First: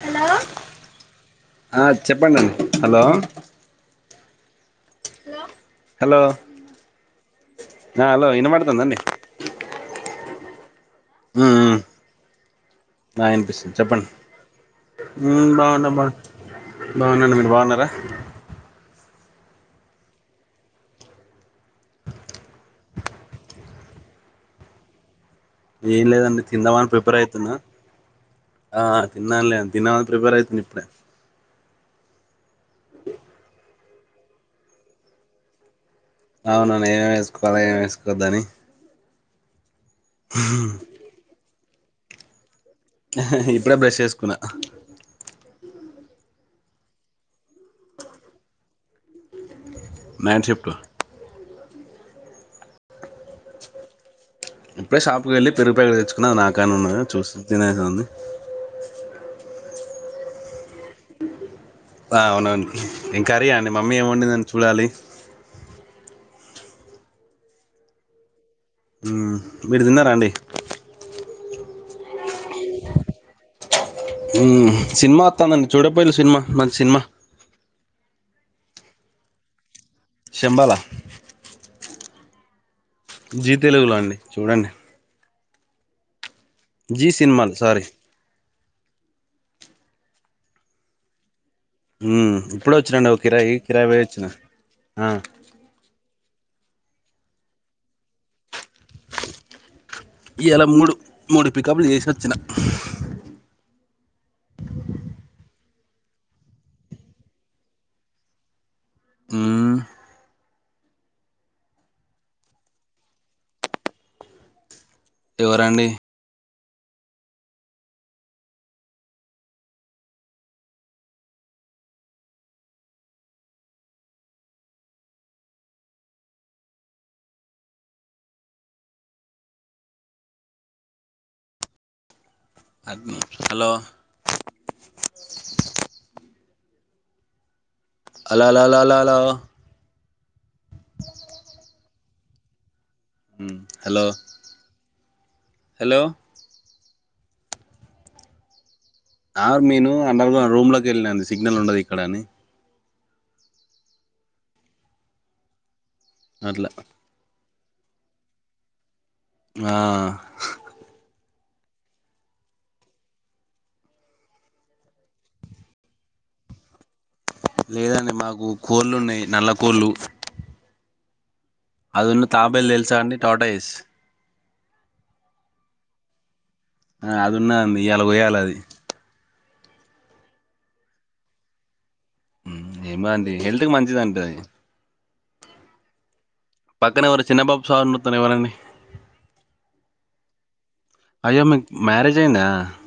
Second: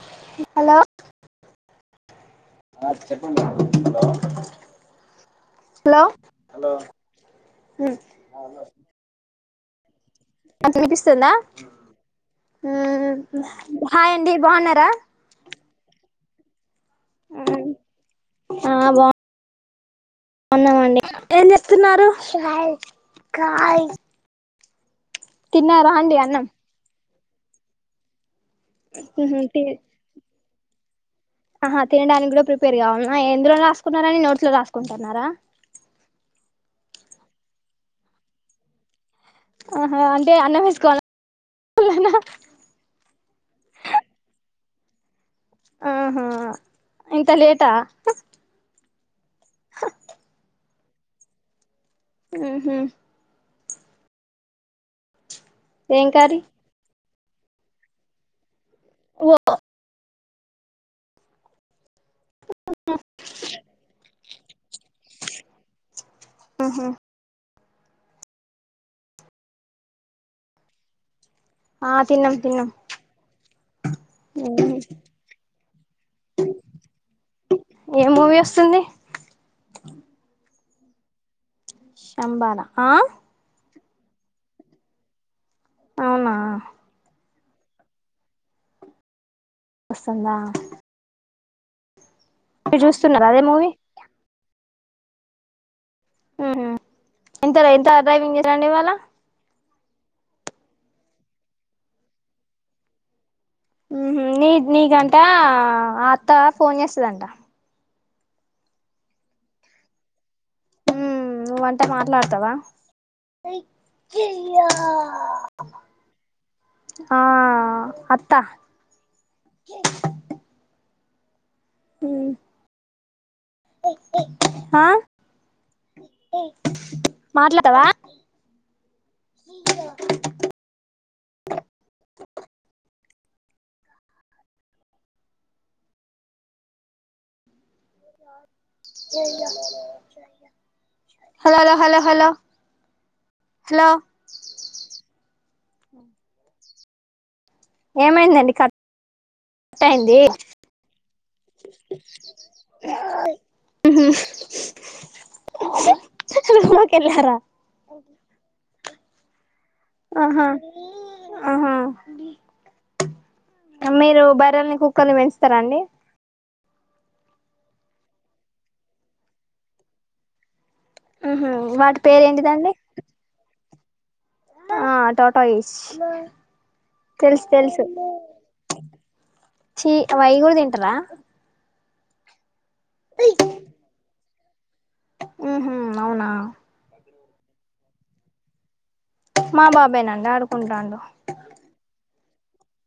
Hello hello ఆ చెప్పండి అండి ఆ హలో చెప్పండి రా హలో హలో హలో ఆ హలో వినబడుతుందండి మంచిగా వినిపిస్తుందా ఉమ్ ఉమ్ హ్మ్ ఆ వినిపిస్తుంది చెప్పండి హాయ్ండి బాగున్నారా బాగున్నాను మీరు బాగున్నారా ఆ బాగున్నామండి. ఎం చేస్తున్నారు చెస్తూన్నారు. ఏం లేదండి. తిందామని ప్రిపేర్ అయ్ ఆ ఉహు తినాలలే తి దిన ప్రిపేర్ అయితున్నా ఇప్పుడే ఆహా తినడానికి కూడా ప్రిపేర్గా కావాల్నా ఎందులో రాసుకున్నారని నోట్ లో రాసుకుంటున్నారా అవునను ఏమేం వేసుకోవాలా ఏం వేసుకోవద్దని ఆహా అంటే అన్నం వేసుకోవాల ఇప్పుడే బ్రష్ చేసుకున్నా ఆహా ఇంత లేటా నైట్ షిఫ్ట్ హు హ్మ్ ఇప్పుడే షాప్కి వెళ్ళి పెరుగు ప్యాకెట్ ఏం తెచ్చుకున్న కర్రీ అది నాకేనే ఉన్నది చూస్త్ తినేది ఉంది. ఓ ఆ అవునండి. ఎమ్ కర్రీ అండి మమ్మి ఎమ్ వండిందండి. ఆహా మ్ మీరు తిన్నారా అండి. ఆ తిన్నాం తిన్నాం. హ్మ్ ఉహు సినిమా వత్తండి. చూడకపోయిల్లు సినిమా మంచి సినిమా ఏ మూవీ వస్తుంది. శంబలా శంభాలా ఆ జీ తెలుగులో అండి చూడండి. అవునా జీ సినిమాలు సారీ వస్తుందా హు ఇప్పుడే మీరు వచ్చిన అండీ ఒక చూస్తున్నారా అదే కిరాయి మూవీ కిరాయి పోయి వచ్చిన హు ఎంత ఎంత డ్డ్రైవింగ్ చేసాండి ఇవాళ ఇవాలా మూడు మూడు పికప్లు చేసి వచ్చిన ఉహుమ్మ్ నీ నీకంట అత్త ఫోన్ చేస్తందంట మ్ హు నువ్వంటే మాట్లాడతావా ఎవరండి ఆ అత్తా హు అహా మాట్లాడవా hello hello hello hello hello hello hello లో hello hello hello hello hello ఏమైందండి కట్ ఆ నేను అయింది అండర్ గ్రౌండ్ రూమ్ లోకి కెళ్ళినా సిగ్నల్ ఉండదు ఇక్కడ అని. ఉహు అట్లా రూమ్ లోకి కెళ్ళారా అవ్ ఆ ఆహా మీరు బర్రెల్ని కుక్కల్ని పెంచుతారా అండి. లేదండి మాకు కోళ్లున్నాయి నల్ల కోళ్ళు. ఉహు వాటి పేరు అదున్ను తాబేలు ఏంటిదండి తెలుసా అండి టోట ఇస్ ఆ టోట ఇస్ ఆ అది ఉన్నదండి ఇయలా కొయాలి అది. చి అవి అయి కూడా తింటారా ఏమోనండి హెల్త్ కు మంచిదంట అది ఉహు అవునా పక్కన ఎవరో చిన్న బాబు సౌండ్ వాతనై ఎవరండీ మా బాబేనండి ఆడుకుంటాండు చిన్న